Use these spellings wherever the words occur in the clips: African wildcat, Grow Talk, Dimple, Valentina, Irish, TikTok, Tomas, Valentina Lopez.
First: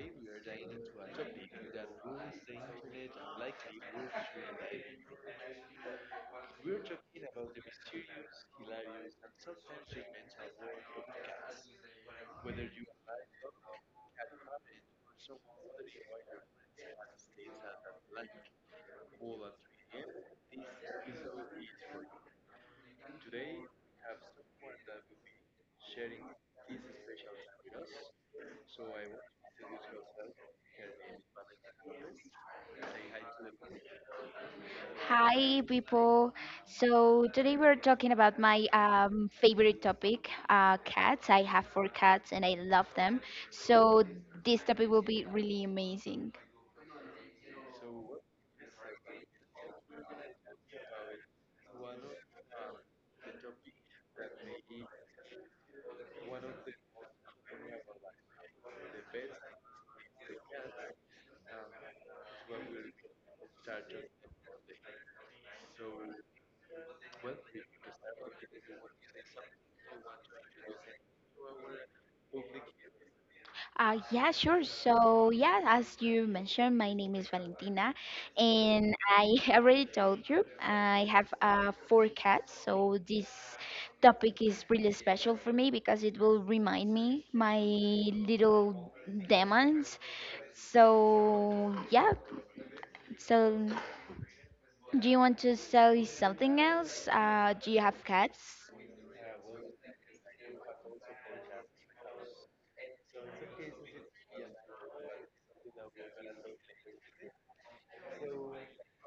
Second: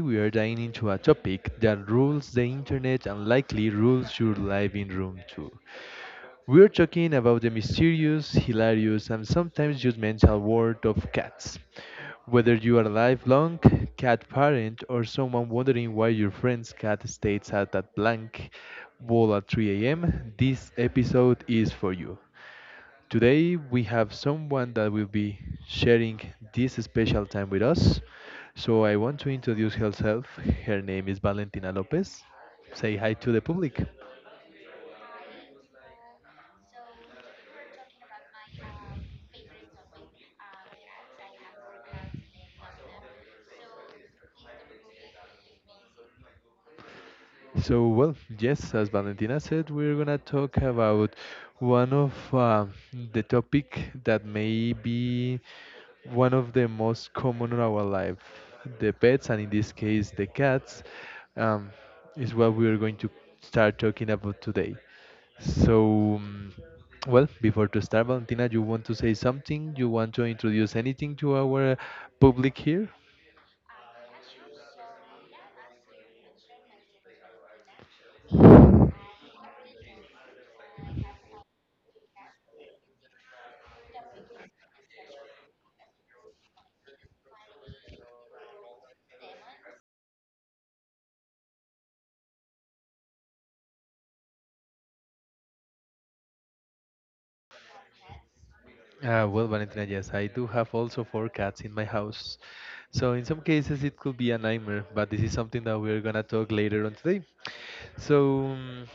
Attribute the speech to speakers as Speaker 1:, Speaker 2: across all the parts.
Speaker 1: we are diving into a topic that rules the internet and likely rules your living room too. We're talking about the mysterious, hilarious, and sometimes just mental world of cats. Whether you are a lifelong cat parent or someone wondering why your friend's cat stays at that blank wall at 3 a.m., this episode is for you. Today we have someone that will be sharing this special time with us. So I want to introduce herself. Her name is Valentina Lopez. Say hi to the public.
Speaker 2: Hi, people. So today we're talking about my favorite topic, cats. I have four cats and I love them. So this topic will be really amazing.
Speaker 1: So, well, yes, as Valentina said, we're gonna talk about one of the topic that may be one of the most common in our life. The pets, and in this case, the cats, um, is what we're going to start talking about today. So, well, before to start, Valentina, you want to say something? You want to introduce anything to our public here?
Speaker 2: Yeah, sure. So, yeah, as you mentioned, my name is Valentina, and I already told you I have four cats. So, this topic is really special for me because it will remind me my little demons. So, yeah, so do you want to say something else? Do you have cats?
Speaker 1: Well, Valentina, yes, I do have also four cats in my house. So in some cases it could be a nightmare, but this is something that we're gonna talk later on today. So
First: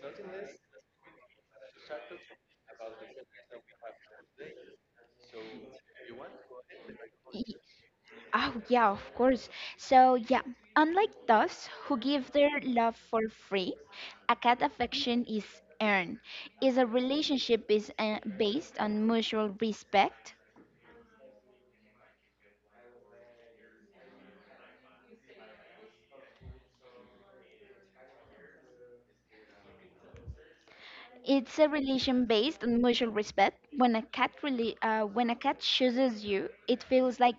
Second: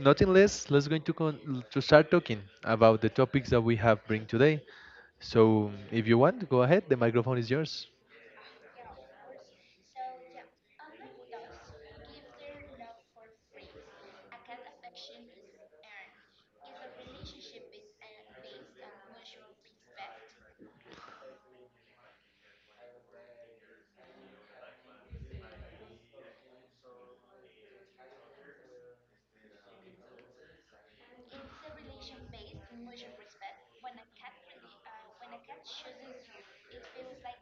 Speaker 1: nothing less, let's going to to start talking about the topics that we have bring today. So if you want, go ahead. The microphone is yours.
Speaker 2: Oh, yeah, of course. So, yeah, unlike those who give their love for free, a cat affection is earned. Is a relationship is based on mutual respect. It's a relation based on mutual respect. When a cat really, when a cat chooses you, it feels like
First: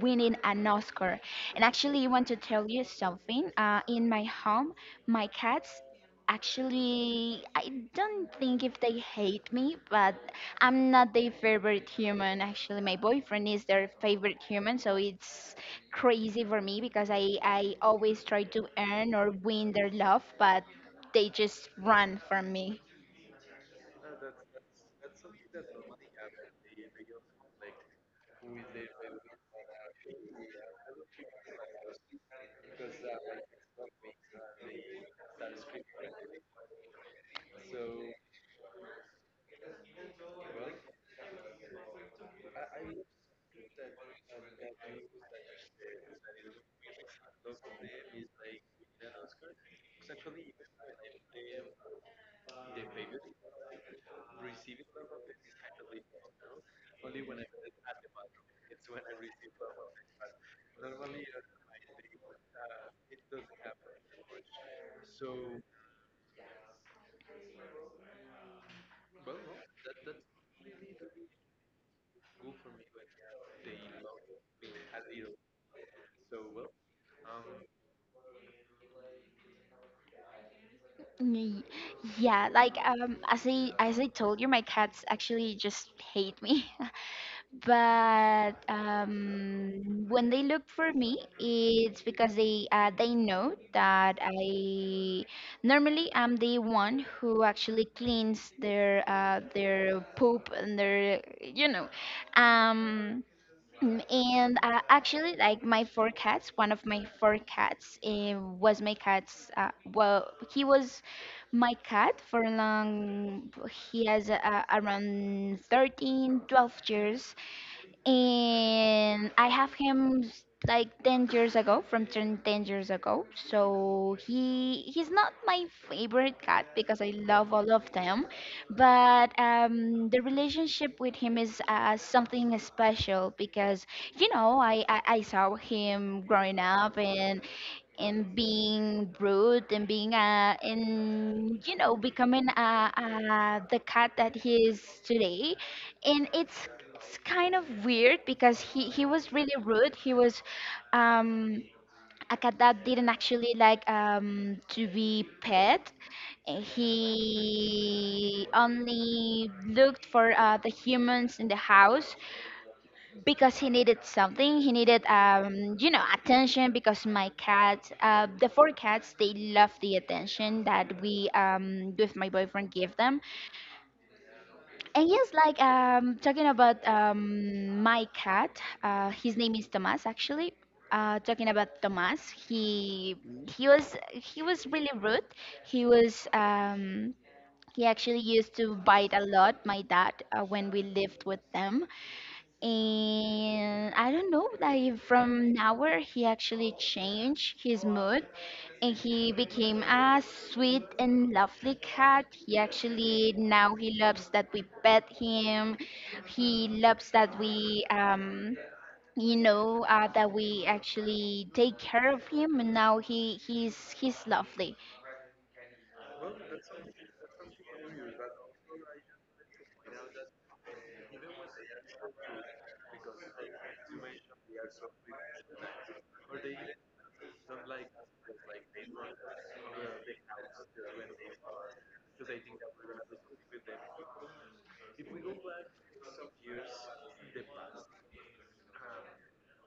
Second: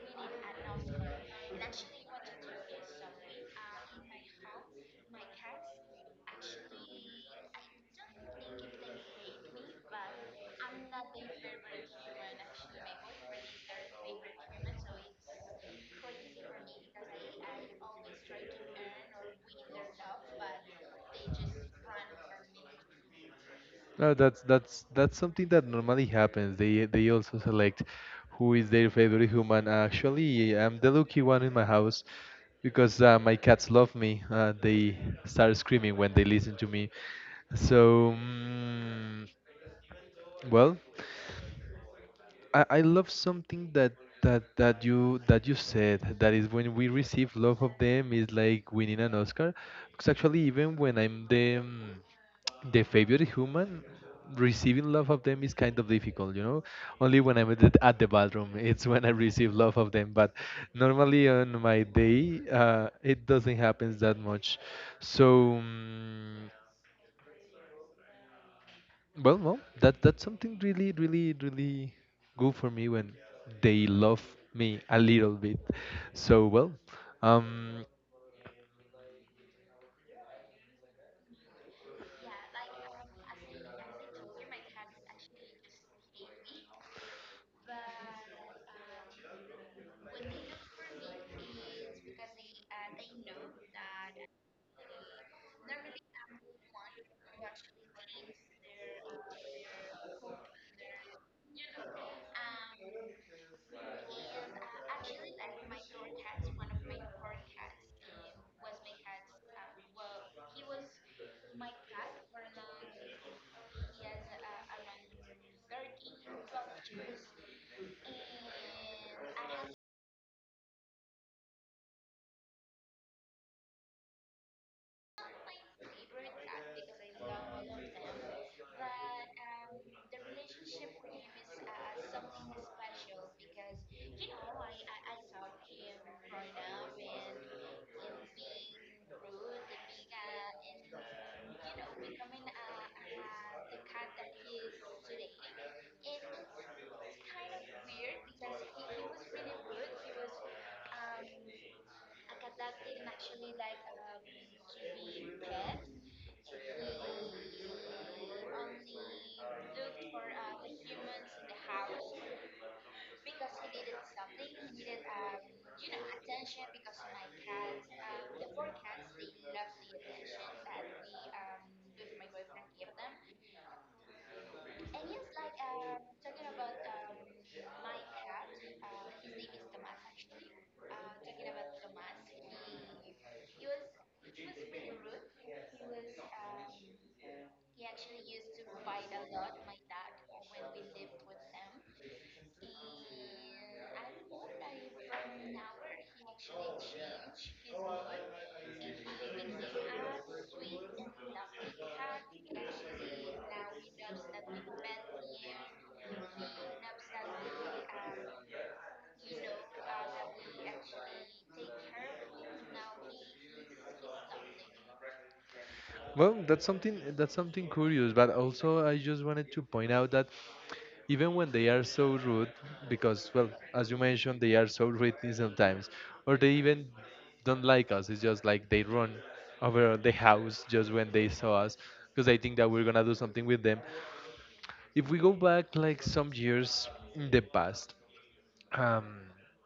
Speaker 2: winning an Oscar. And actually, I want to tell you something. In my home, my cats actually, I don't think if they hate me, but I'm not their favorite human. Actually, my boyfriend is their favorite human, so it's crazy for me because I always try to earn or win their love, but they just run from me.
Speaker 1: No, that's something that normally happens. They also select who is their favorite human. Actually, I'm the lucky one in my house because my cats love me. They start screaming when they listen to me. So, well. I love something that you said, that is, when we receive love of them is like winning an Oscar, because actually even when I'm the the favorite human, receiving love of them is kind of difficult. Only when I'm at the bathroom it's when I receive love of them, but normally on my day it doesn't happen that much. So well, that's something really, really, really good for me when they love me a little bit. So well, um,
Speaker 2: Y- Yeah, like as I told you, my cats actually just hate me. But when they look for me, it's because they know that I normally am the one who actually cleans their poop and their, um, And actually, like my four cats, one of my four cats was my cat's. Well, he was my cat for a long. He has around 13, 12 years, and I have him like 10 years ago, from ten years ago, so he's not my favorite cat, because I love all of them. But the relationship with him is something special, because I saw him growing up, and being rude, and being and becoming the cat that he is today. And it's kind of weird, because he was really rude. He was um a cat that didn't actually like to be pet. He only looked for the humans in the house because he needed something. He needed, attention, because my cat, the four cats, they love the attention that we, with my boyfriend, give them. And yes, like talking about my cat, his name is Tomas actually. Talking about Tomas, he was really rude. He was he actually used to bite a lot my dad when we lived with them. And I don't know, like from now on he actually changed his mood, and he became a sweet and lovely cat. He actually, now he loves that we pet him. He loves that we, that we actually take care of him, and now he's lovely.
Speaker 1: well, that's something curious. But also, I just wanted to point out that even when they are so rude, because, well, as you mentioned, they are so rude sometimes, or they even don't like us. It's just like they run over the house just when they saw us, because they think that we're gonna do something with them. If we go back like some years in the past, um,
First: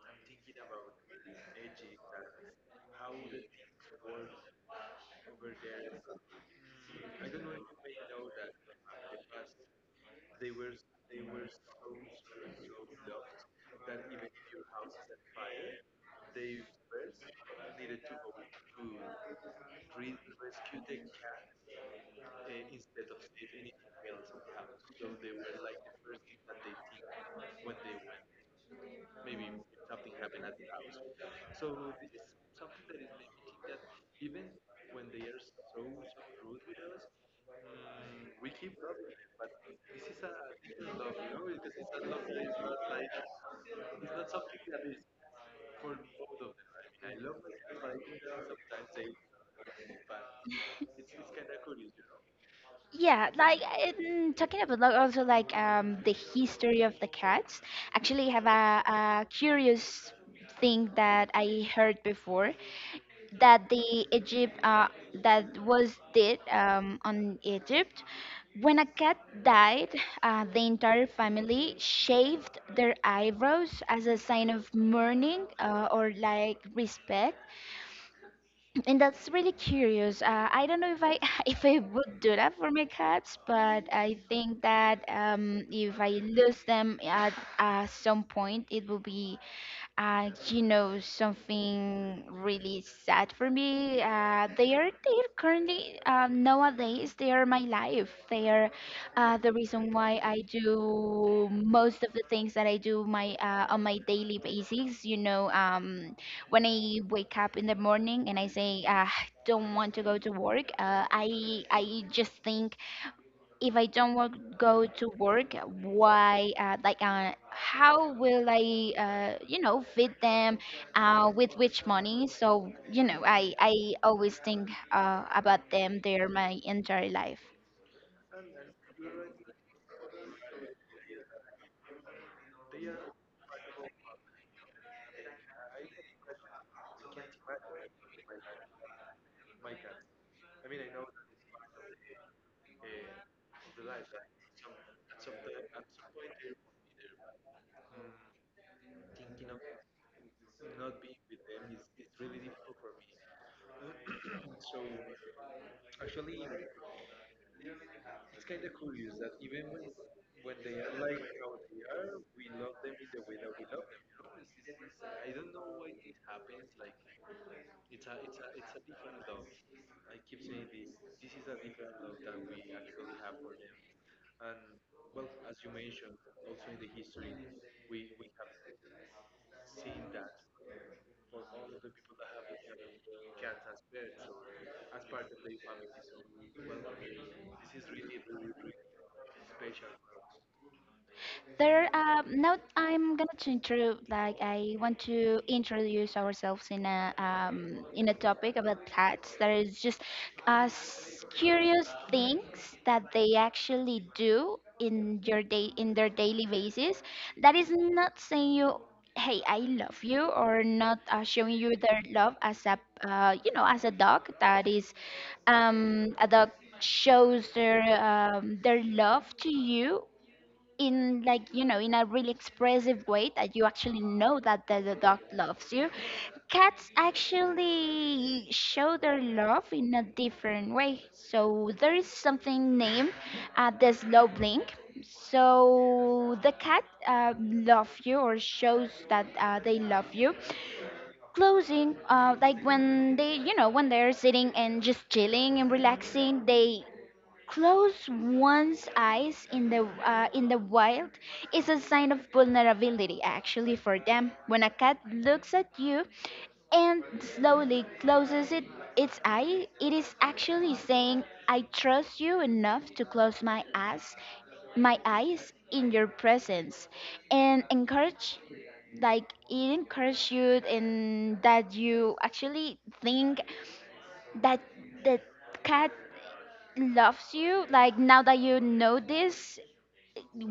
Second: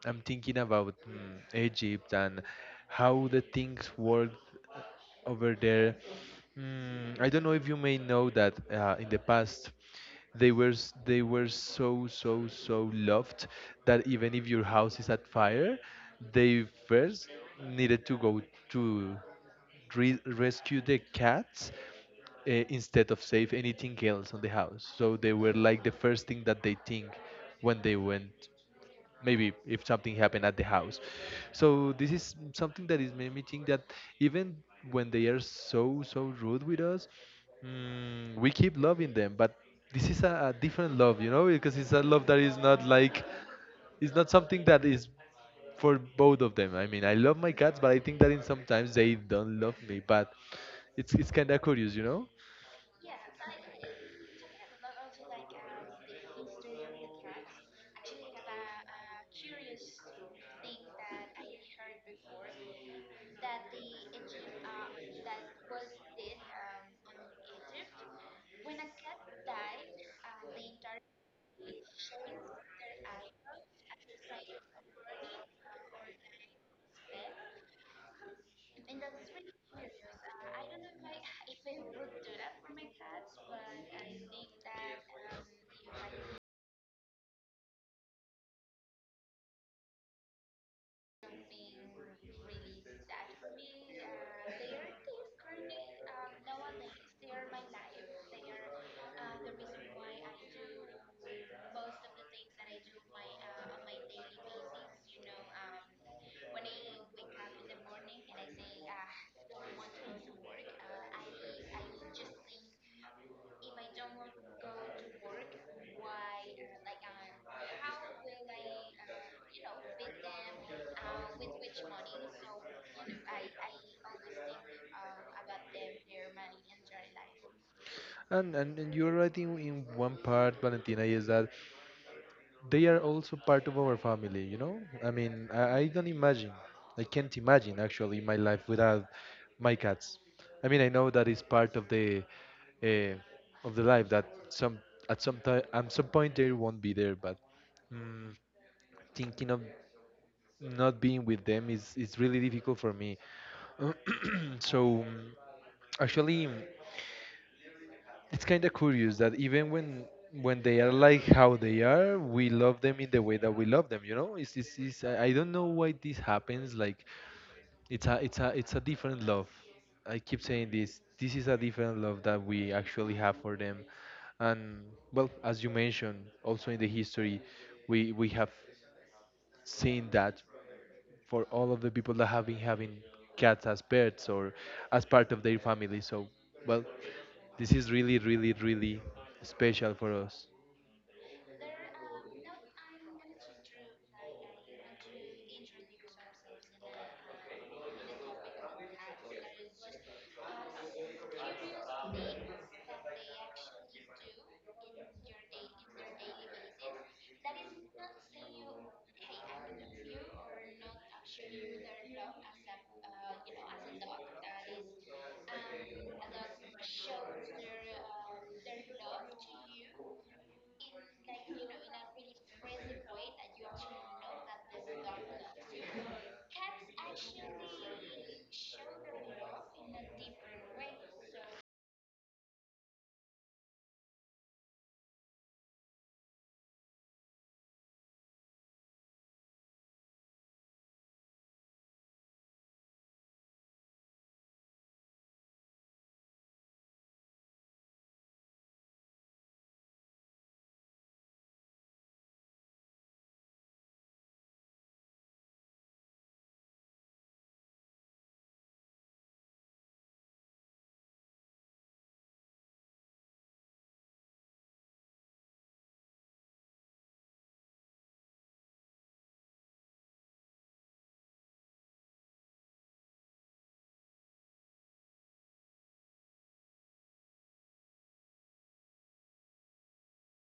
Speaker 1: I'm thinking about Egypt and how the things work over there. I don't know if you may know that in the past they were so so so loved that even if your house is at fire, they first needed to go to re rescue the cats instead of save anything else on the house. So they were like the first thing that they think when they went, maybe, if something happened at the house. So this is something that is made me think that even when they are so so rude with us, we keep loving them. But this is a different love, you know, because it's a love that is not like, it's not something that is for both of them. I mean, I love my cats, but I think that in sometimes they don't love me. But it's kind of curious, you know.
Speaker 2: Yeah, like in, talking about, like, also like, the history of the cats. Actually, I have a curious thing that I heard before, that the Egypt, that was did on Egypt. When a cat died, the entire family shaved their eyebrows as a sign of mourning, or like respect, and that's really curious. I don't know if I if I would do that for my cats, but I think that if I lose them at some point, it will be something really sad for me. They are currently, nowadays, they are my life. They are the reason why I do most of the things that I do, my on my daily basis. You know. When I wake up in the morning and I say, don't want to go to work, I just think, if I don't want to go to work, why? Like, how will I, feed them? With which money? So I always think about them. They're my entire life.
Speaker 1: And you're right in, one part, Valentina, is that they are also part of our family, you know? I mean, I don't imagine, I can't imagine actually my life without my cats. I mean, I know that is part of uh, the life, that some at some time, at some point, they won't be there, but mm, thinking of not being with them is really difficult for me. So actually, it's kind of curious that even when they are like how they are, we love them in the way that we love them. You know, it's I don't know why this happens. Like it's a different love. I keep saying this. This is a different love that we actually have for them, and, well, as you mentioned, also in the history, we have seen that, for all of the people that have been having cats as pets or as part of their family. So, well. This is really, really, really special for us.
Speaker 2: There, now I'm gonna change to, like, I want to introduce ourselves in, a topic about cats that is just, curious things that they actually do in your day, in their daily basis. That is not saying you, hey, I love you, or not showing you their love as a you know as a dog that is, a dog shows their, their love to you in, like, in a really expressive way, that you actually know that the dog loves you. Cats actually show their love in a different way, so there is something named the slow blink. So the cat, love you, or shows that they love you, closing, like when they're sitting and just chilling and relaxing, they close one's eyes. In the wild is a sign of vulnerability actually for them. When a cat looks at you and slowly closes it its eye, it is actually saying, "I trust you enough to close my eyes in your presence," and encourage, like it encourages you, and that you actually think that the cat loves you. Like, now that you know this,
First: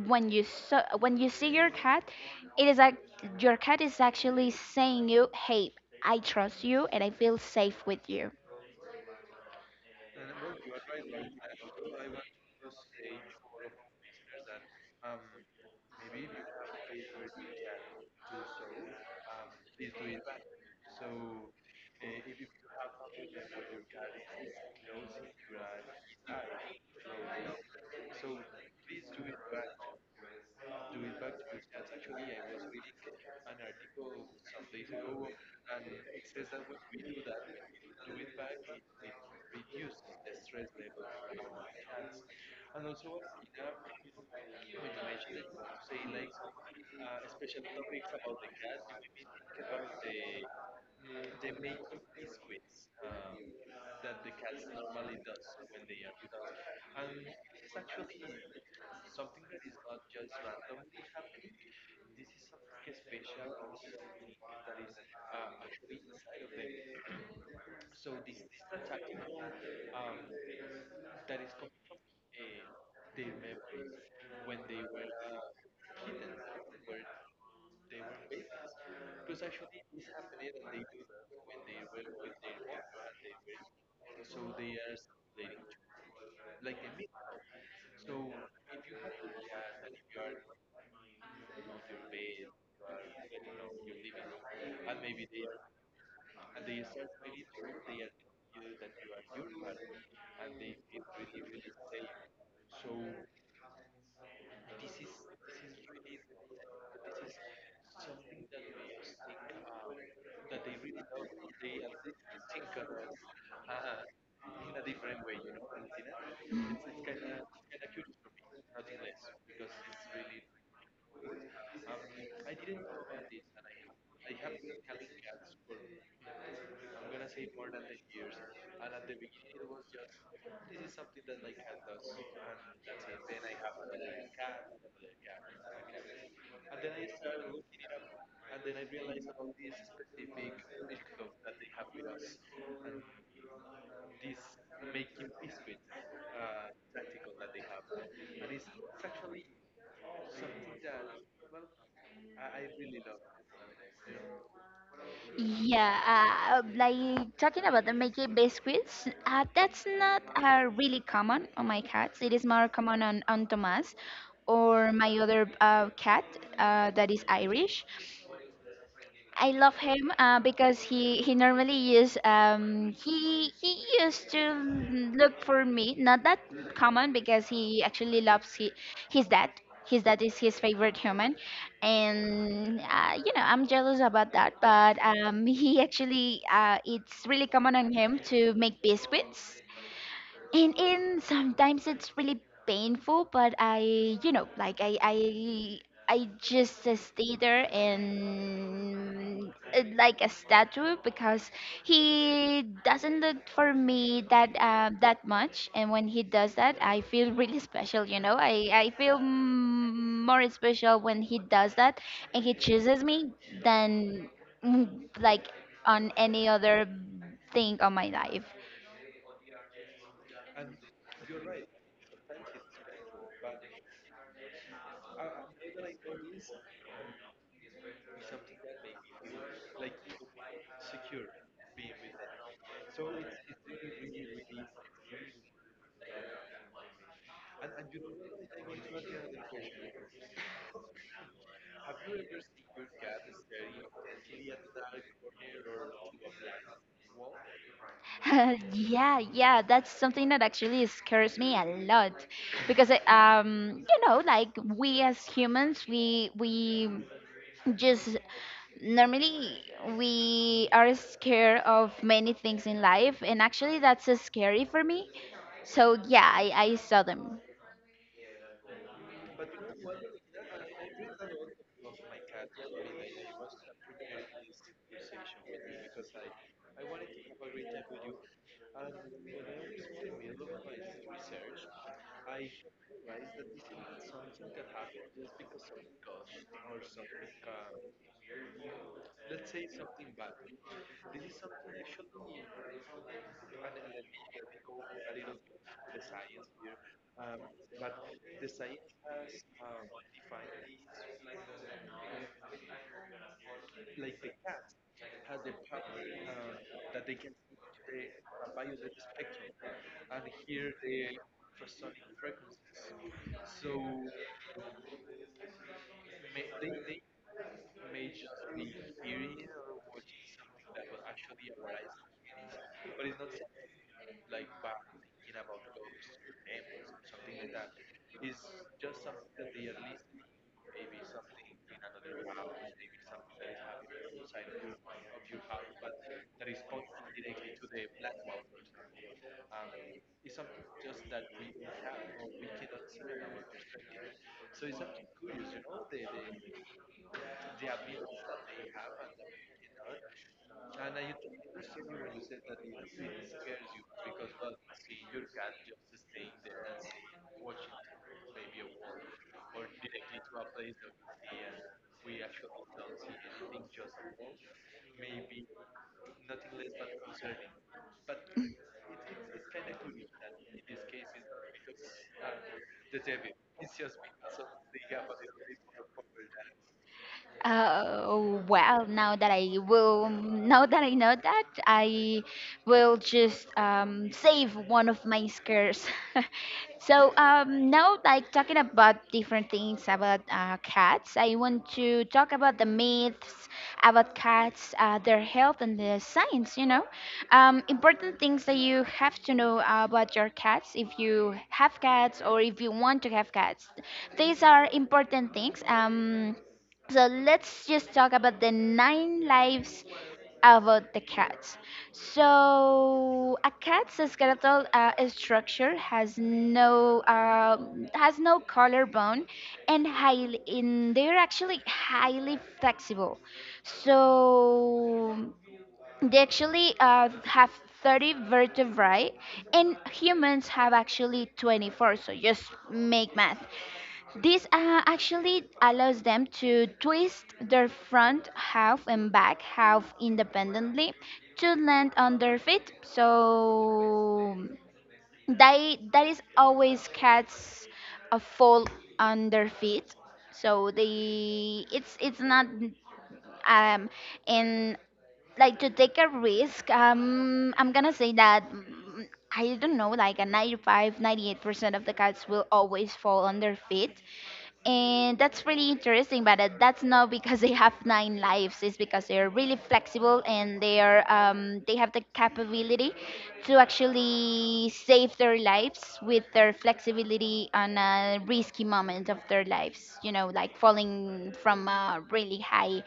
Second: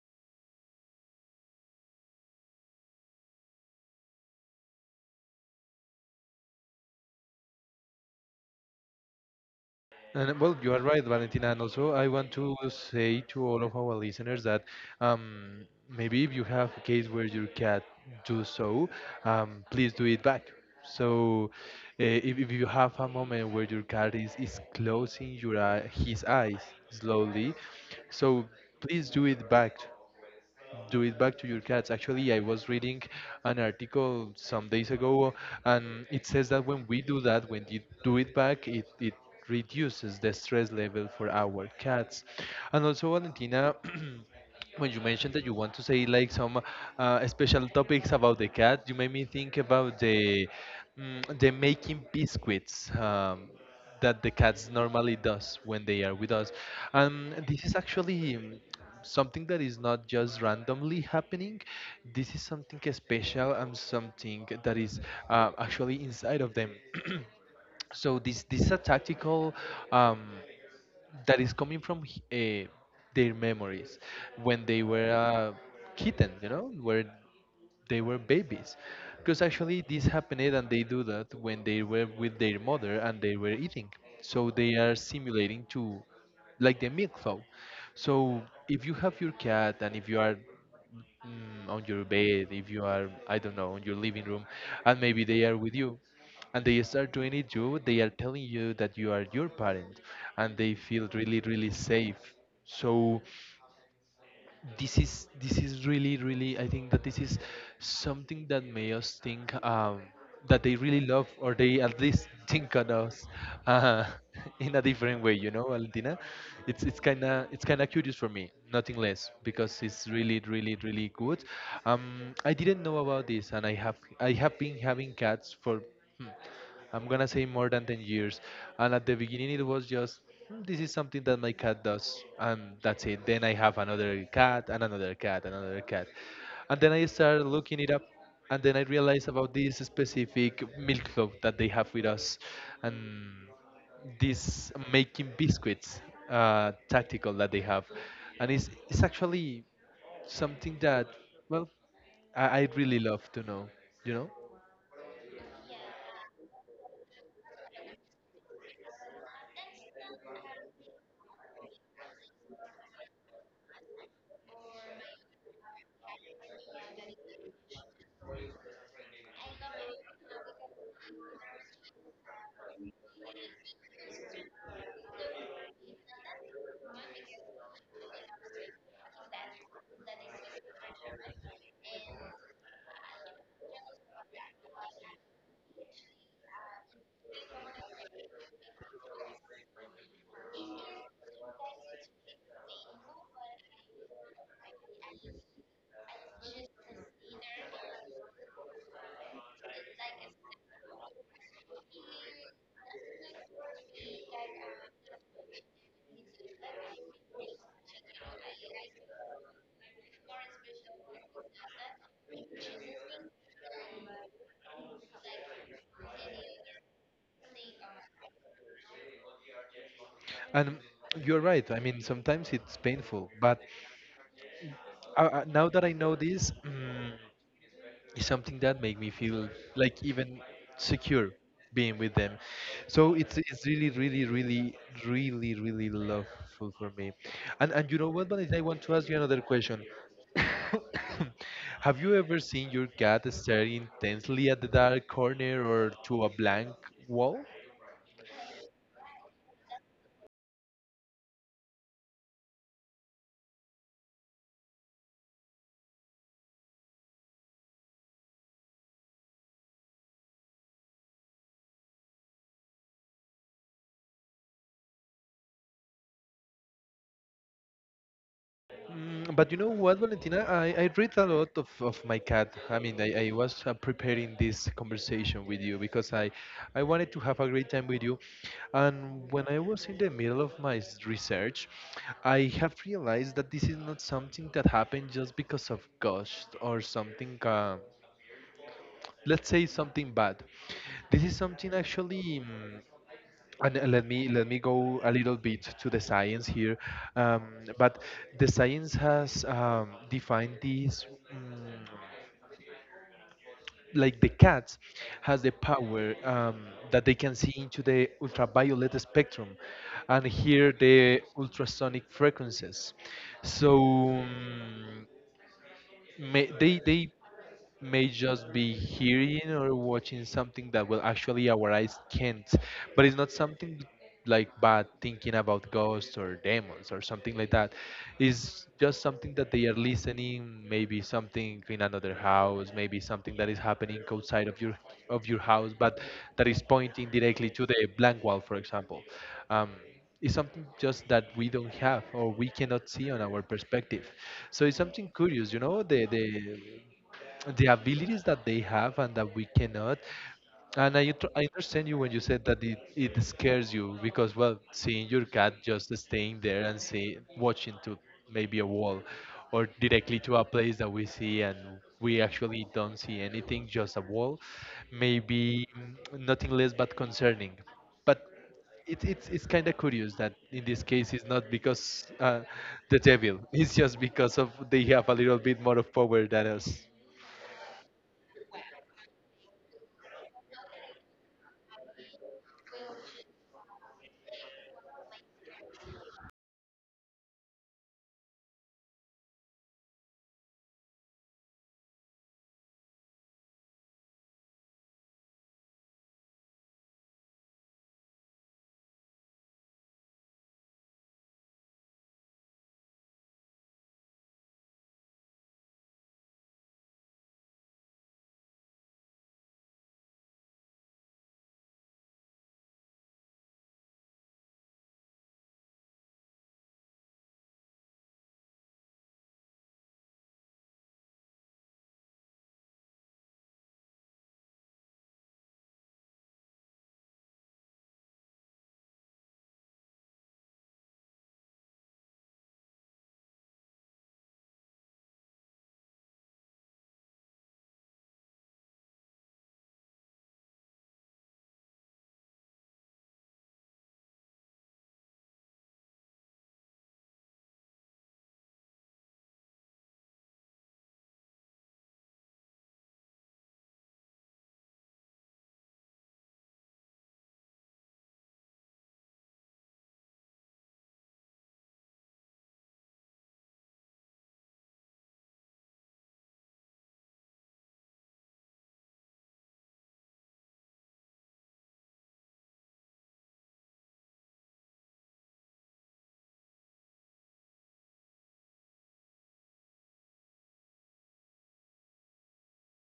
Speaker 2: when when you see your cat, it is like your cat is actually saying you, hey, I trust you and I feel safe with you.
Speaker 1: And, well, you are right, Valentina. And also, I want to say to all of our listeners that, maybe if you have a case where your cat do so, please do it back. So, if you have a moment where your cat is closing his eyes slowly, so please do it back to your cats. Actually, I was reading an article some days ago, and it says that when we do that, when you do it back, it reduces the stress level for our cats. And also, Valentina, when you mentioned that you want to say like some special topics about the cat, you made me think about the making biscuits. That the cats normally does when they are with us. This is actually something that is not just randomly happening. This is something special and something that is actually inside of them. So this is a tactical um, that is coming from uh, their memories, when they were kittens, where they were babies. Because actually this happened, and they do that when they were with their mother and they were eating. So they are simulating to, like, the milk flow. So if you have your cat and if you are on your bed, if you are, I don't know, on your living room, and maybe they are with you, and they start doing it. They are telling you that you are your parent, and they feel really, really safe. So this is really, really, I think, that this is something that made us think, that they really love, or they at least think on us, uh, in a different way, Valentina. It's kind of curious for me, nothing less, because it's really, really, really good. I didn't know about this, and I have been having cats for hmm, I'm gonna say more than 10 years. And at the beginning, it was just, "Hmm, this is something that my cat does, and that's it." Then I have another cat, and another cat, and another cat. And then I started looking it up, and then I realized about this specific milk club that they have with us, and this making biscuits tactical that they have. And it's actually something that, well, I really love to know, you know?
Speaker 2: Yeah, like talking about the making biscuits, that's not really common on my cats. It is more common on, Thomas, or my other cat, that is Irish. I love him, because he normally is, he used to look for me. Not that common, because he actually loves, his dad. His dad is his favorite human, and I'm jealous about that. But he actually, it's really common on him to make biscuits. And sometimes it's really painful, but I, like I just stay there, and, like a statue, because he doesn't look for me that that much. And when he does that, I feel really special. You know, I feel, more special when he does that and he chooses me, than, mm, like, on any other thing on my life.
Speaker 1: And you're right. I mean, sometimes it's painful, but now that I know this, it's something that make me feel like even secure being with them. So it's really, really, really, really, really loveful for me. And you know what, Vanessa, I want to ask you another question. Have you ever seen your cat staring intensely at the dark corner or to a blank wall?
Speaker 2: Yeah, yeah, that's something that actually scares me a lot, because like, we as humans, we just normally, we are scared of many things in life, and actually that's scary for me. So yeah, I saw them.
Speaker 1: But you know what, Valentina? I read a lot of my cat. I mean, I was preparing this conversation with you, because I wanted to have a great time with you. And when I was in the middle of my research, I have realized that this is not something that happened just because of ghosts or something. Let's say something bad. This is something actually, and let me go a little bit to the science here. um, but the science has defined these, mm, like, the cats has the power, that they can see into the ultraviolet spectrum and hear the ultrasonic frequencies. So may they may just be hearing or watching something that will actually our eyes can't. But it's not something like bad thinking about ghosts or demons or something like that. It's just something that they are listening, maybe something in another house, maybe something that is happening outside of your house, but that is pointing directly to the blank wall, for example. um, is something just that we don't have or we cannot see on our perspective. So it's something curious, you know, the abilities that they have and that we cannot. And I understand you when you said that it scares you because, well, seeing your cat just staying there and see, watching to maybe a wall or directly to a place that we see and we actually don't see anything, just a wall, maybe nothing less but concerning. But it's kind of curious that in this case it's not because the devil. It's just because of they have a little bit more of power than us.
Speaker 2: Oh, well, now that I will, now that I know that, I will just save one of my scares. So now, like talking about different things about cats, I want to talk about the myths about cats, their health, and the science. You know, important things that you have to know about your cats if you have cats, or if you want to have cats. These are important things. So let's just talk about the nine lives about the cats. So a cat's skeletal, structure has no, collarbone, and highly in they're actually highly flexible. So they actually have 30 vertebrae, and humans have actually 24. So just make math. This actually allows them to twist their front half and back half independently to land on their feet. So they, that is, always cats fall on their feet. So they, it's not, um, and like to take a risk, I'm gonna say that, I don't know, like a 95 98% of the cats will always fall on their feet, and that's really interesting. But that's not because they have nine lives. It's because they're really flexible, and they are, they have the capability to actually save their lives with their flexibility on a risky moment of their lives. You know, like falling from a really high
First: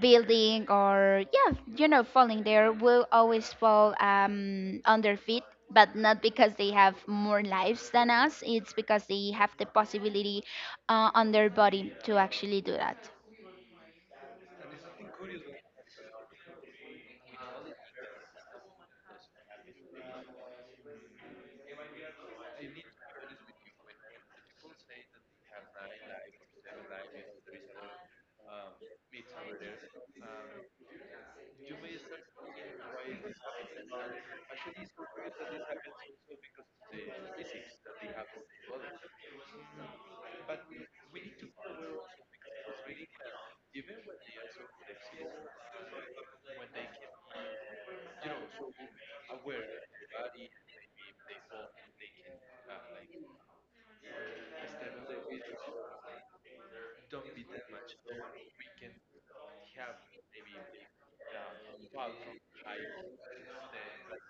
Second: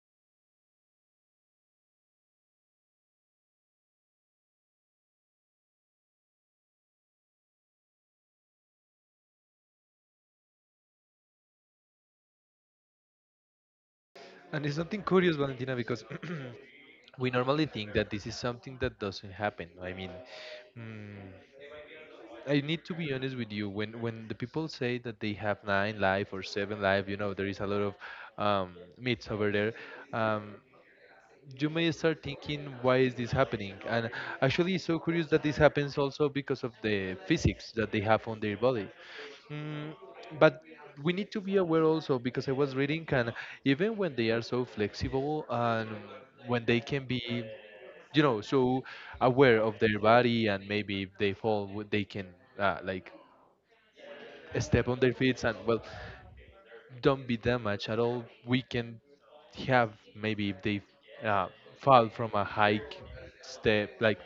Speaker 2: building, or yeah, falling, there will always fall, on their feet. But not because they have more lives than us, it's because they have the possibility, on their body, to actually do that.
Speaker 1: And it's something curious, Valentina, because we normally think that this is something that doesn't happen. I mean, mm, I need to be honest with you. When the people say that they have nine life or seven life, you know, there is a lot of myths over there. Um, you may start thinking why is this happening and actually it's so curious that this happens also because of the physics that they have on their body. Mm, but we need to be aware also because I was reading, and even when they are so flexible and when they can be, you know, so aware of their body and maybe if they fall, they can like step on their feet and, well, don't be damaged at all. We can have maybe if they uh, fall from a high step, like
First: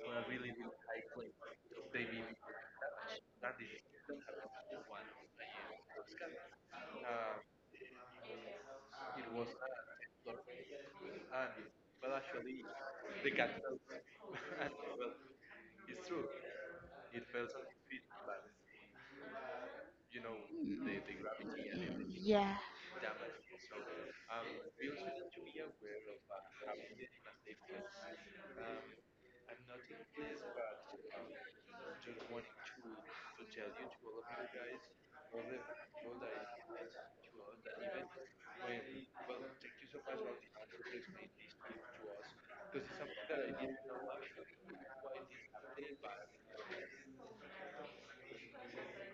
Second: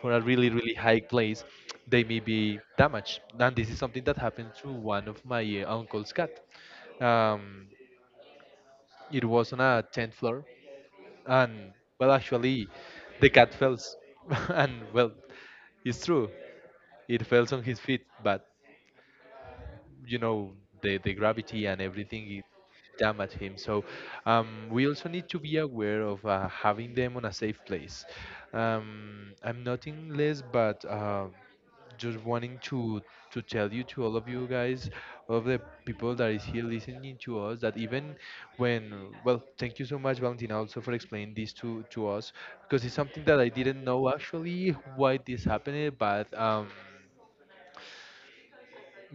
Speaker 1: for a really really high place, they may be damaged. And this is something that happened to one of my uncle's cat. Um, it was on a tenth floor, and, well, actually, the cat fell, and, well, it's true, it fell on his feet, but you know the gravity and everything it
Speaker 2: Yeah,
Speaker 1: damage him. So we also need to be aware of having them on a safe place. I'm nothing less, but. Just wanting to tell you, to all of you guys, all of the people that is here listening to us, that even when, well, thank you so much, Valentina, also for explaining this to us, because it's something that I didn't know actually why this happened. But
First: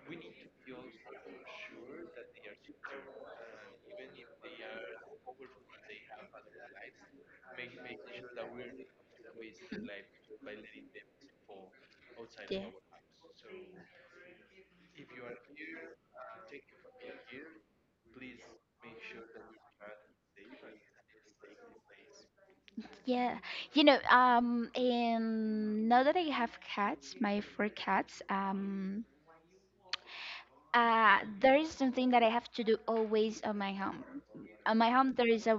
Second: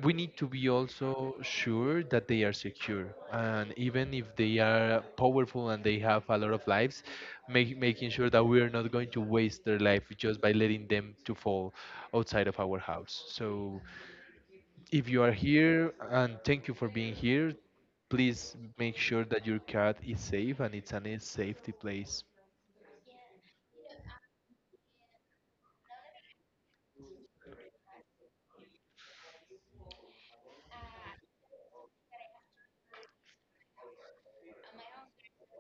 Speaker 1: we need to be also sure that they are secure, and even if they are powerful and they have a lot of lives, making sure that we are not going to waste their life just by letting them to fall outside of
Speaker 2: yeah.
Speaker 1: our house. So if you are here, and thank you for being here, please make sure that your cat is safe and it's in a safe place.
Speaker 2: Yeah, and now that I have cats, my four cats, there is something that I have to do always on my home. On my home, there is a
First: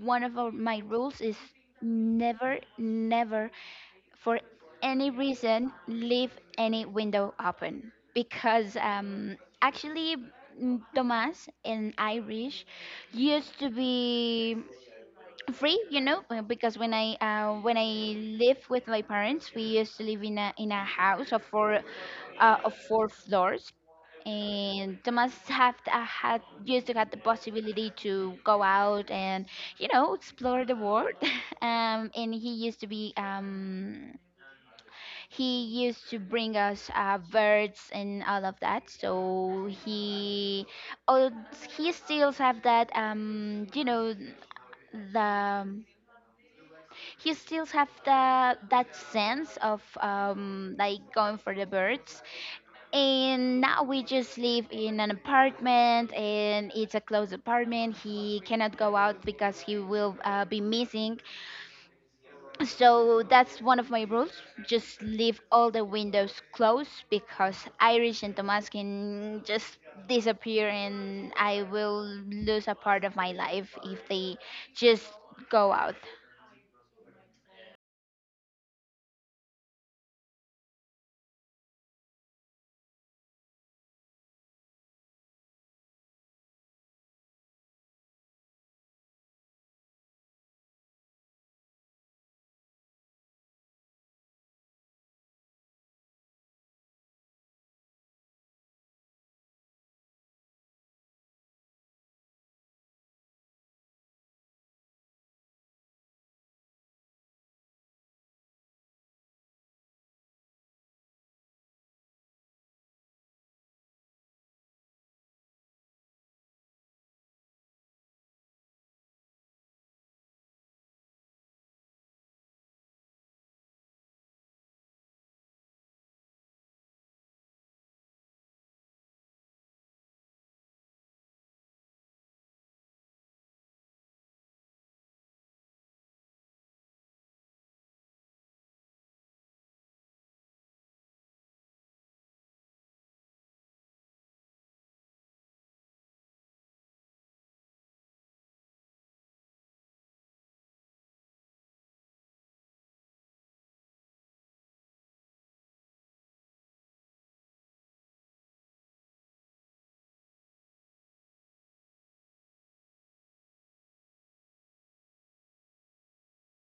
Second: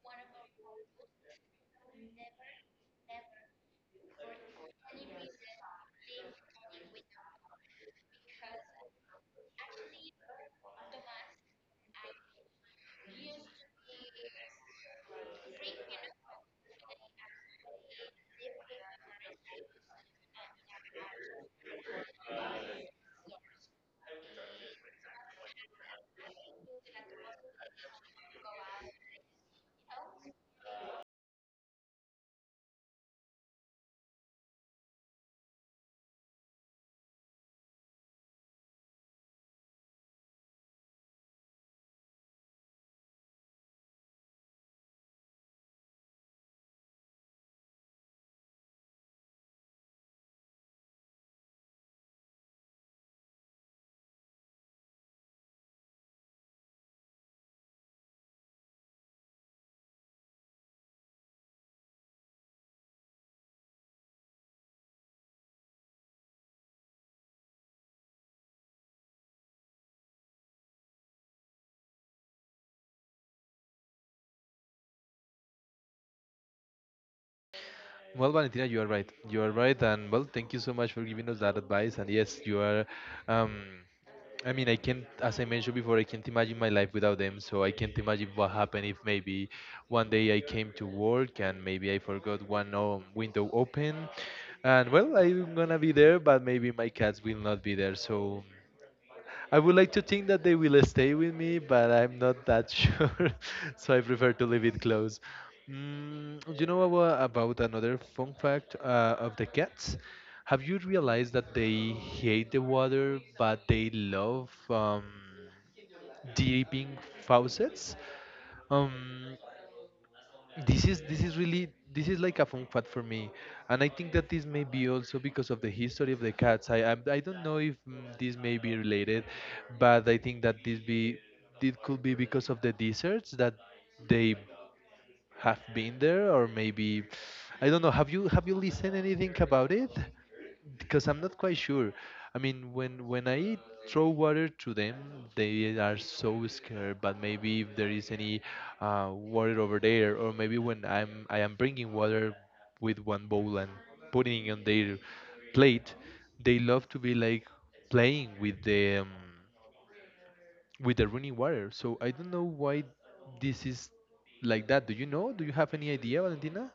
Speaker 2: my rules is never, never, for any reason, leave any window open because Tomas and Irish used to be free because when I lived with my parents. We used to live in a house of four floors, and Thomas have had used to have the possibility to go out and explore the world. And he used to bring us birds and all of that. So oh, he still have that you know the He still have the that sense of like going for the birds. And now we just live in an apartment, and it's a closed apartment. He cannot go out because he will be missing. So that's one of my rules: just leave all the windows closed because Irish and Tomas can just disappear, and I will lose a part of my life if they just go out.
Speaker 1: Well, Valentina, you are right. You are right, and, well, thank you so much for giving us that advice. And yes, you are. Um, I mean, I can't, as I mentioned before, I can't imagine my life without them. So I can't imagine what happened if maybe one day I came to work and maybe I forgot one window open, and, well, I'm gonna be there, but maybe my cats will not be there. So I would like to think that they will stay with me, but I'm not that sure, so I prefer to leave it closed. Mm, you know about another fun fact of the cats? Have you realized that they hate the water, but they love dipping faucets? Um, this is really, this is like a fun fact for me, and I think that this may be also because of the history of the cats. I don't know if, this may be related, but I think that this be it could be because of the desserts that they have been there, or maybe I don't know. Have you listened anything about it? Because I'm not quite sure. I mean, when I throw water to them, they are so scared. But maybe if there is any water over there, or maybe when I am bringing water with one bowl and putting it on their plate, they love to be like playing with the running water. So I don't know why this is like that. Do you know? Do you have any idea, Valentina?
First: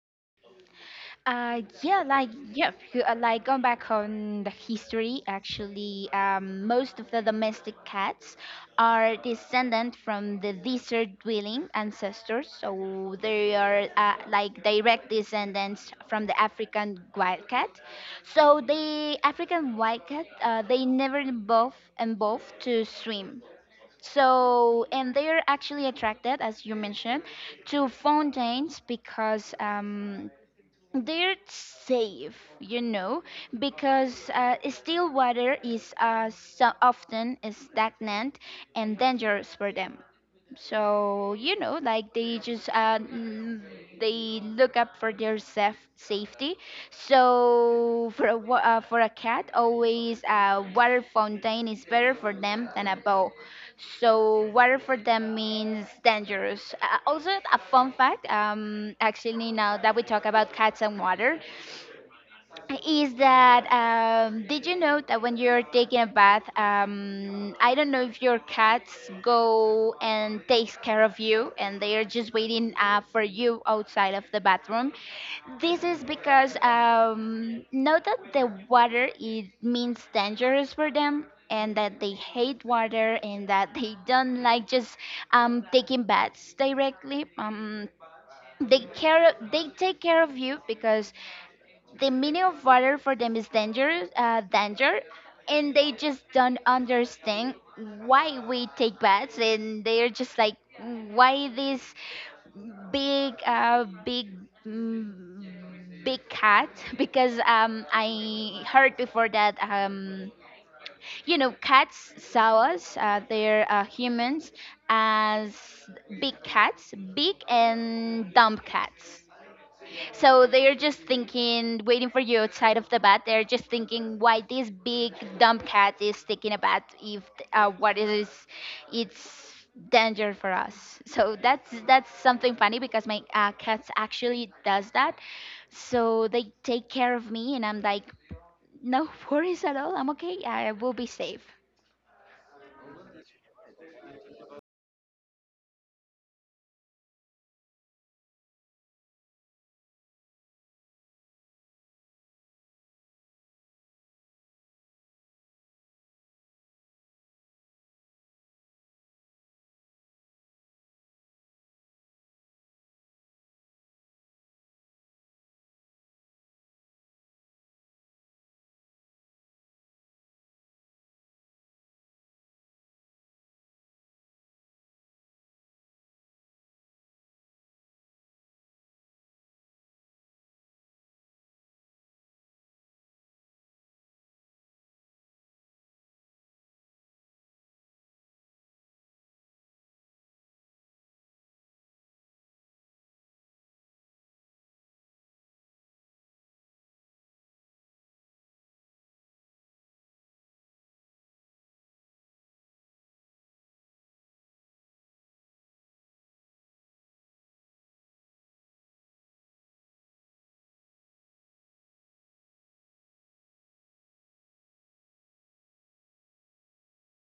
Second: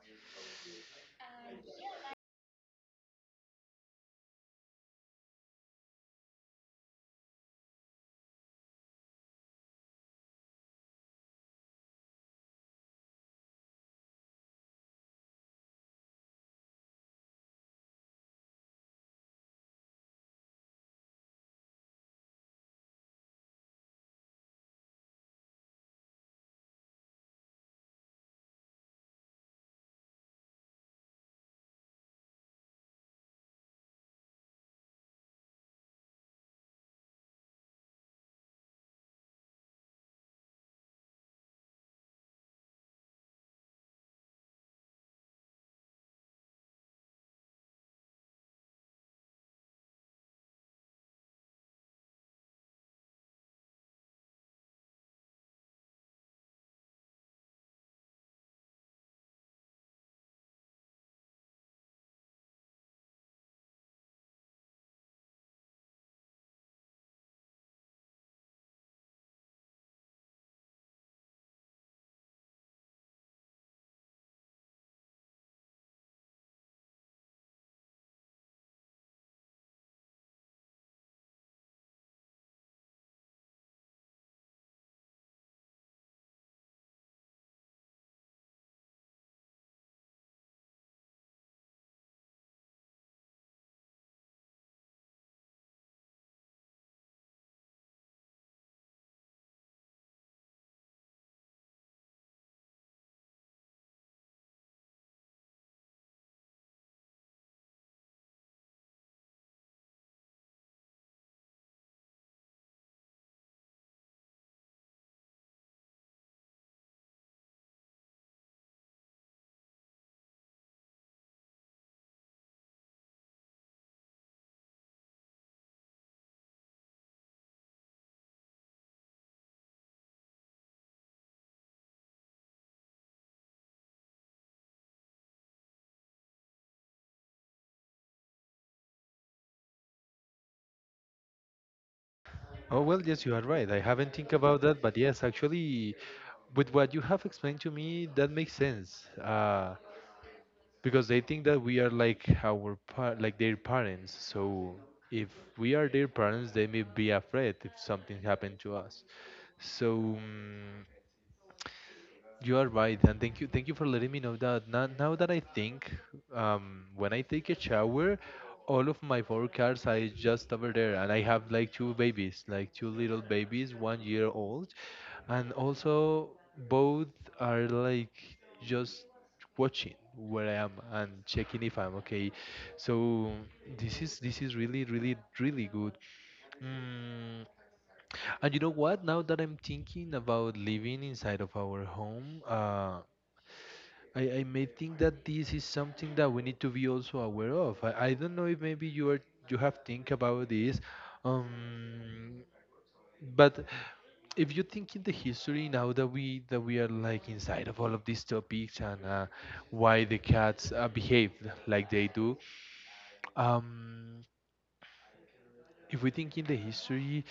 Speaker 2: Like going back on the history, actually, most of the domestic cats are descendant from the desert-dwelling ancestors, so they are like direct descendants from the African wildcat. So the African wildcat, they never evolved to swim. So, and they are actually attracted, as you mentioned, to fountains because they're safe, you know, because still water is so often stagnant and dangerous for them. So you know, like they just they look up for their safety. So for a for a cat, always a water fountain is better for them than a bow. So water for them means dangerous. Also, a fun fact. Actually, now that we talk about cats and water, is that did you know that when you're taking a bath, I don't know if your cats go and takes care of you, and they are just waiting for you outside of the bathroom. This is because not that the water it means dangerous for them, and that they hate water, and that they don't like just taking baths directly. They take care of you because the meaning of water for them is danger, danger, and they just don't understand why we take baths, and they're just like, why this big, mm, big cat? Because I heard before that cats saw us, they're humans as big cats, big and dumb cats. So they're just thinking, waiting for you outside of the bath. They're just thinking why this big dumb cat is taking a bath if what it is, it's danger for us. So that's something funny because my cats actually does that. So they take care of me, and I'm like, no worries at all. I'm okay. I will be safe.
Speaker 1: Oh, well, yes, you are right. I haven't think about that, but yes, actually, with what you have explained to me, that makes sense. Because they think that we are like our par like their parents. So if we are their parents, they may be afraid if something happened to us. So, you are right, and thank you for letting me know that. Now, now that I think, when I take a shower, all of my four cats are just over there, and I have like two babies, like two little babies, 1 year old, and also both are like just watching where I am and checking if I'm okay. So this is really, really, really good. Mm, and you know what? Now that I'm thinking about living inside of our home, I may think that this is something that we need to be also aware of. I don't know if maybe you have think about this, um, but if you think in the history, now that we are like inside of all of these topics and why the cats behave like they do, um, if we think in the history,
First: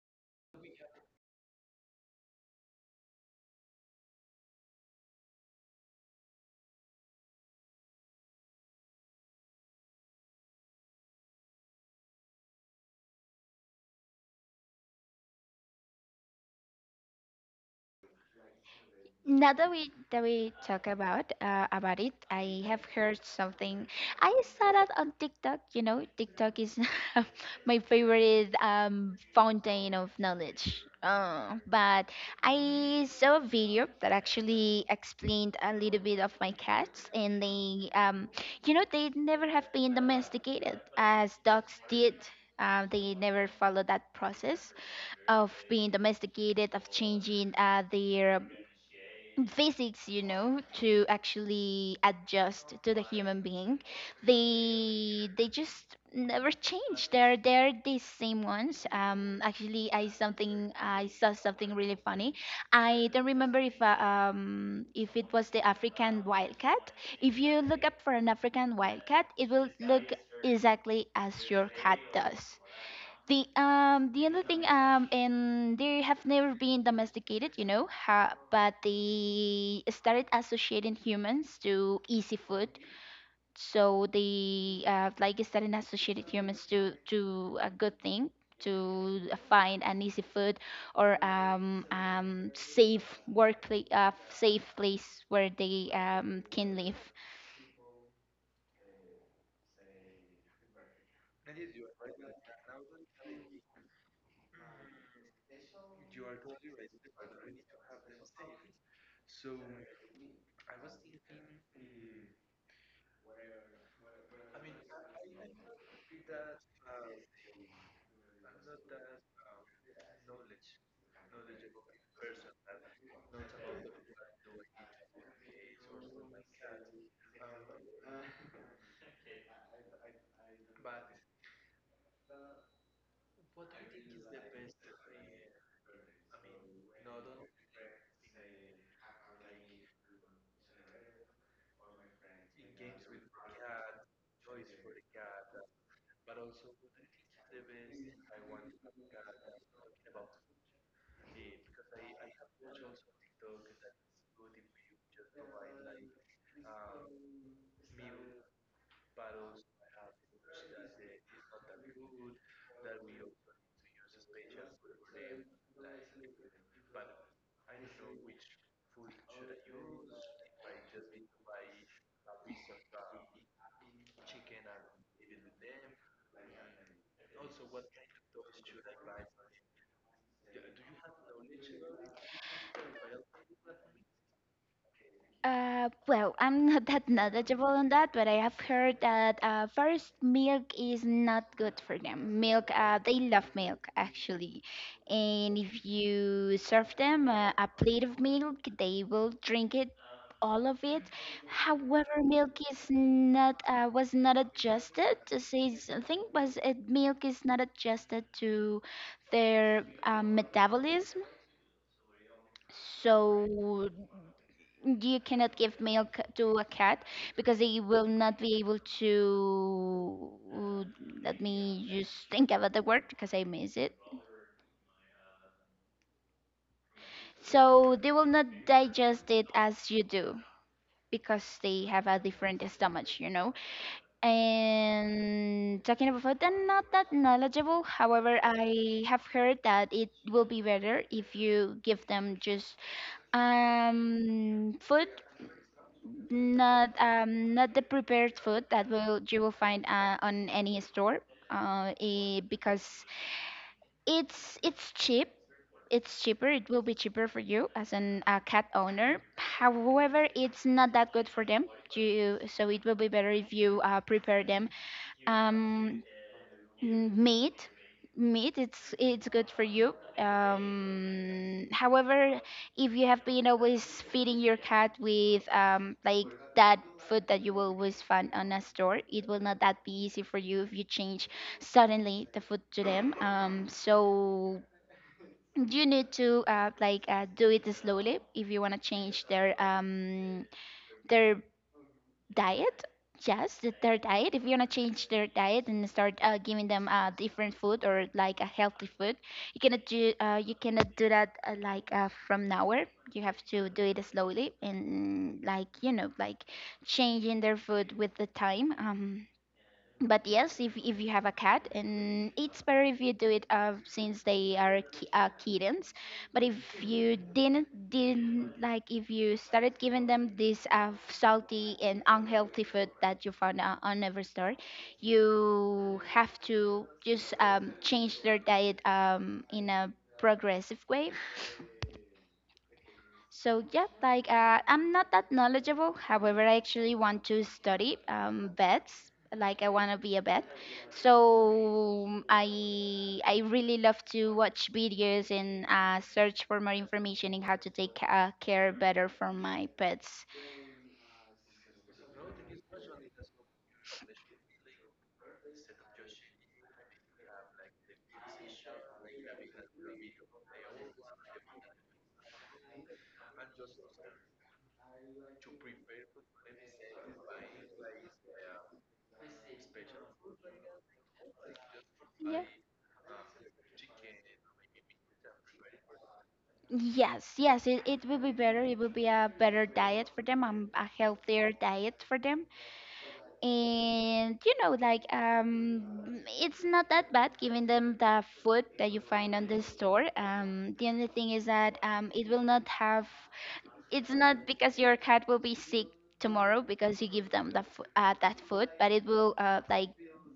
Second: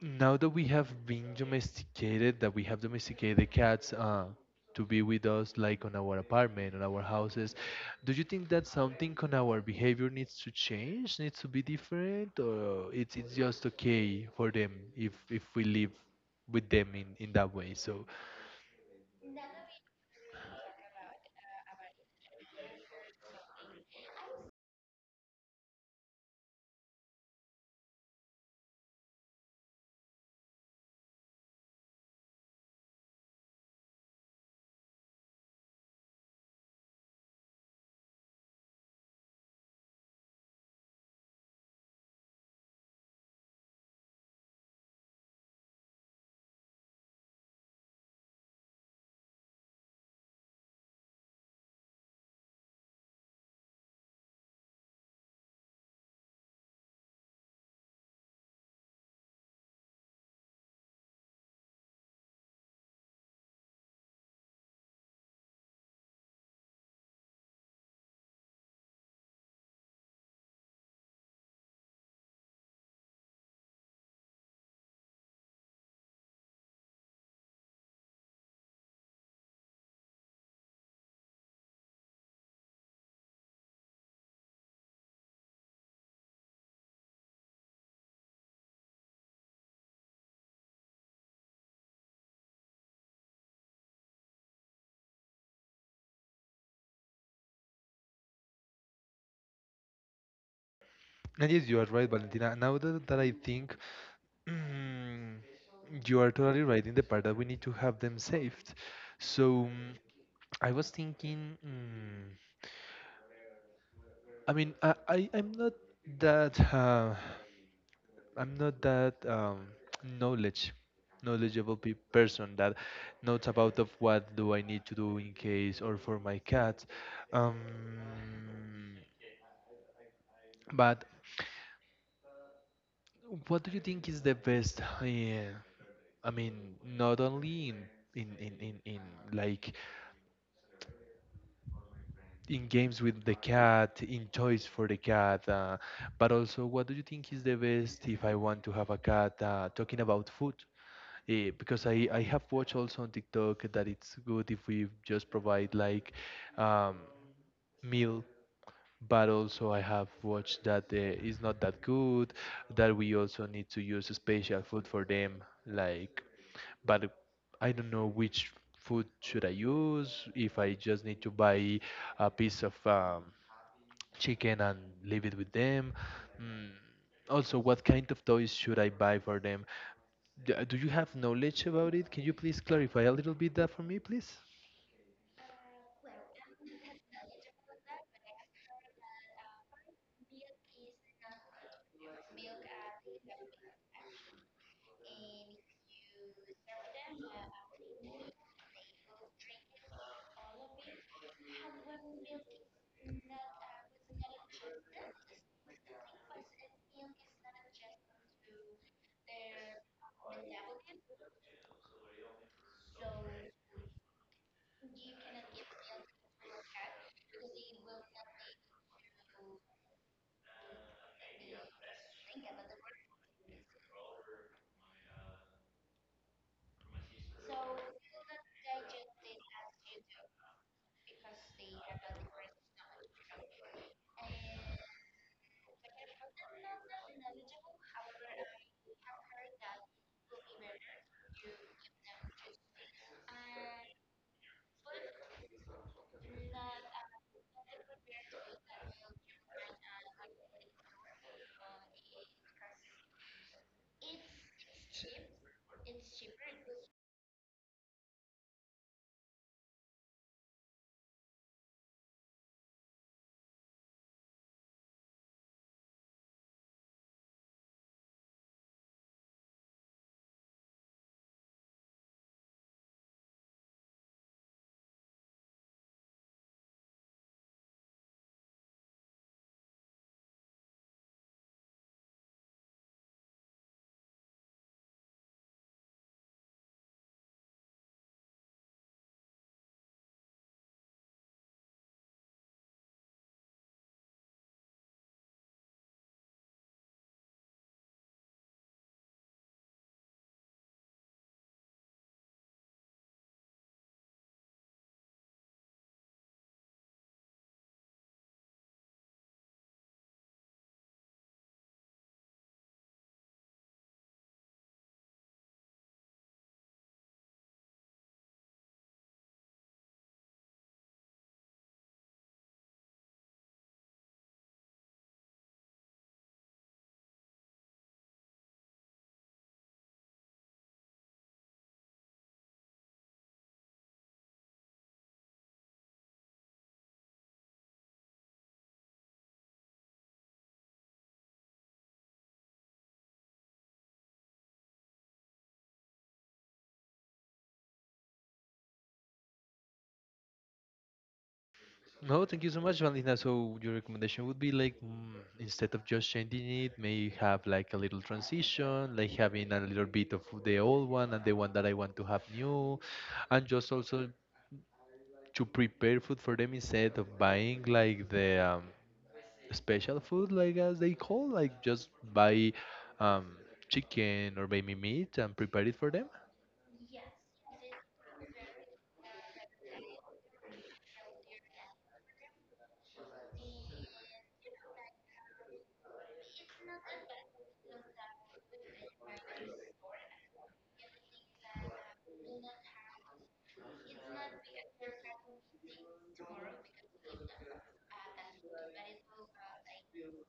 Speaker 1: now that we have been domesticated, that we have domesticated the cats to be with us, like on our apartment, on our houses, do you think that something on our behavior needs to change, needs to be different, or it's just okay for them if we live with them in that way? So,
Speaker 2: Now that we talk about it, I have heard something. I saw that on TikTok. You know, TikTok is my favorite fountain of knowledge. But I saw a video that actually explained a little bit of my cats, and they never have been domesticated as dogs did. They never followed that process of being domesticated, of changing their physics, you know, to actually adjust to the human being. They just never change. They're the same ones. Actually, I saw something really funny. I don't remember if it was the African wildcat. If you look up for an African wildcat, it will look exactly as your cat does. The other thing, and they have never been domesticated, you know, ha, but they started associating humans to easy food. So they like started associating humans to a good thing to find an easy food or safe workplace safe place where they can live.
Speaker 1: and yes, you are right, Valentina. Now that I think. mm, you are totally right in the part that we need to have them saved. So, I was thinking. I mean, that uh, I'm not that knowledge knowledgeable pe person that knows about of what do I need to do in case or for my cat. Um, but what do you think is the best? Yeah, I mean, not only in in, in, in, in like in games with the cat, in toys for the cat, but also what do you think is the best if I want to have a cat? Talking about food, eh, because I have watched also on TikTok that it's good if we just provide like um, meal, but also I have watched that it's not that good, that we also need to use special food for them. Like, but I don't know which food should I use, if I just need to buy a piece of chicken and leave it with them. Mm. Also, what kind of toys should I buy for them? Do you have knowledge about it? Can you please clarify a little bit that for me, please?
Speaker 2: Well, I'm not that knowledgeable on that, but I have heard that first, milk is not good for them. Milk, they love milk actually, and if you serve them a plate of milk, they will drink it, all of it. However, milk is not was not adjusted to say something, but milk is not adjusted to their metabolism. So you cannot give milk to a cat because they will not be able to. Let me just think about the word because I miss it. So they will not digest it as you do because they have a different stomach, you know. And talking about food, I'm not that knowledgeable. However, I have heard that it will be better if you give them just food, not the prepared food that will you will find on any store, because it's it's cheap it's cheaper. It will be cheaper for you as an a cat owner. However, it's not that good for them, you so it will be better if you prepare them um meat. It's good for you. However, if you have been always feeding your cat with that food that you will always find on a store, it will not that be easy for you if you change suddenly the food to them. So you need to do it slowly if you want to change their their diet. Yes, their diet. If you want to change their diet and start giving them different food or like a healthy food, you cannot do that from now on. You have to do it slowly, and, like, you know, like, changing their food with the time. But yes, if you have a cat, and it's better if you do it since they are kittens. But if you didn't, like, if you started giving them this salty and unhealthy food that you found on every store, you have to just change their diet in a progressive way. So yeah, I'm not that knowledgeable. However, I actually want to study vets. Like, I want to be a vet. So I really love to watch videos and search for more information in how to take care better for my pets.
Speaker 1: No, thank you so much, Valentina. So your recommendation would be like, instead of just changing it, may have like a little transition, like having a little bit of the old one and the one that I want to have new, and just also to prepare food for them instead of buying like the special food, like as they call, like just
Speaker 2: Yeah.
Speaker 1: buy um, chicken or baby meat and prepare it for them.
Speaker 2: Yes, yes, it will be better. It will be a better diet for them, a healthier diet for them. And you know, like, it's not that bad giving them the food that you find on the store. The only thing is that it will not have, it's not because your cat will be sick tomorrow because you give them that food, but it will, like,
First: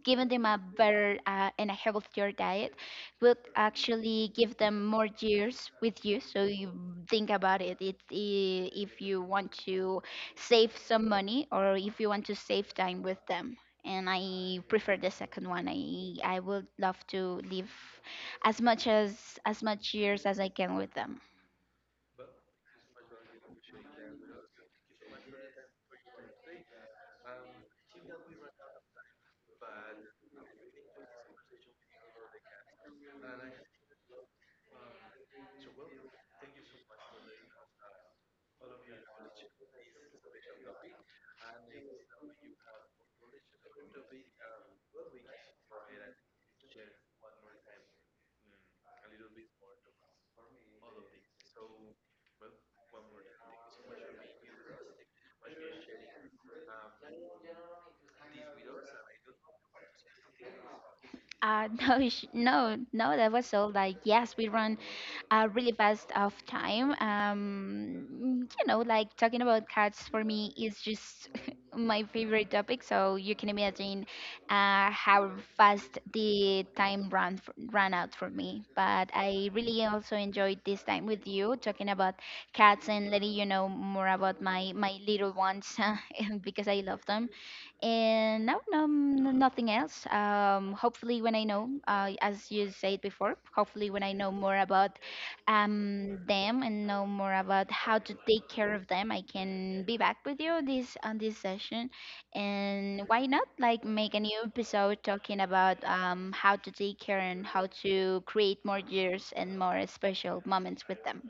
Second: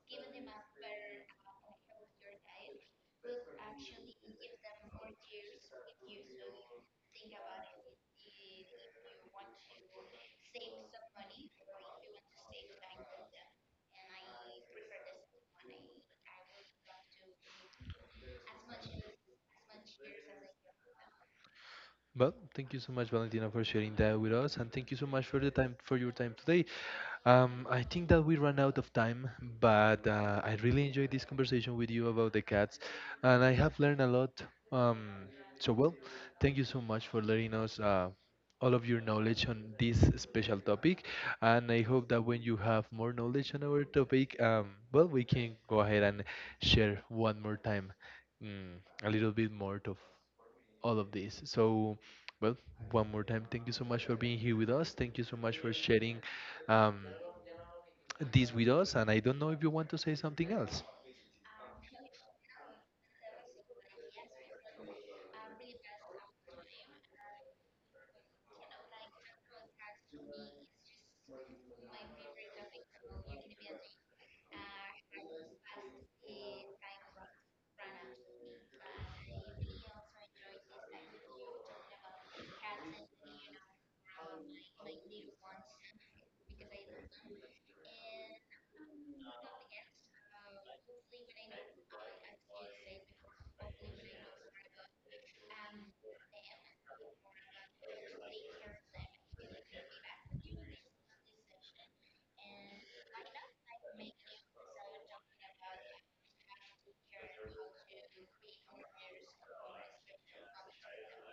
Speaker 2: giving them a better and a healthier diet will actually give them more years with you. So you think about it. I if you want to save some money, or if you want to save time with them. And I prefer the second one. I would love to live as much years as I can with them.
Speaker 1: Well, thank you so much, Valentina, for sharing that with us, and thank you so much for the time, for your time today. I think that we ran out of time, but I really enjoyed this conversation with you about the cats, and I have learned a lot. Um, so, well, thank you so much for letting us all of your knowledge on this special topic, and I hope that when you have more knowledge on our topic, well, we can go ahead and share one more time, mm, a little bit more of all of this. So, well, one more time, thank you so much for being here with us. Thank you so much for sharing, um, this with us. And I don't know if you want to say something else.
Speaker 2: No, no, that was all. Like, yes, we run really fast of time. You know, like, talking about cats for me is just my favorite topic. So you can imagine how fast the time ran out for me. But I really also enjoyed this time with you talking about cats and letting you know more about my little ones because I love them. And no, no, nothing else. Hopefully, when I know, as you said before, hopefully when I know more about them, and know more about how to take care of them, I can be back with you this on this session. And why not, like, make a new episode talking about how to take care and how to create more years and more special moments with them.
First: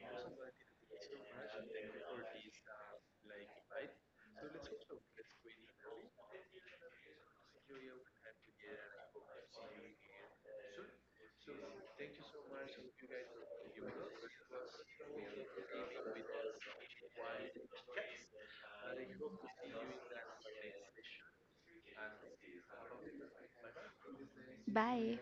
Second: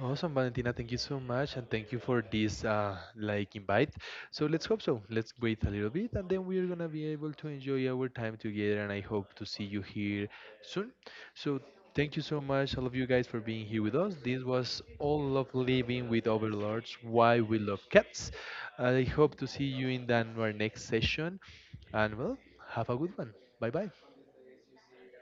Speaker 1: Awesome, Valentina. Thank you so much, and thank you for this like invite. So let's hope so. Let's wait a little bit, and then we're gonna be able to enjoy our time together. And I hope to see you here soon. So thank you so much, all of you guys, for being here with us. This was all of Living with Overlords. Why we love cats. I hope to see you in the, our next session, and, well, have a good one. Bye bye.
Speaker 2: Bye.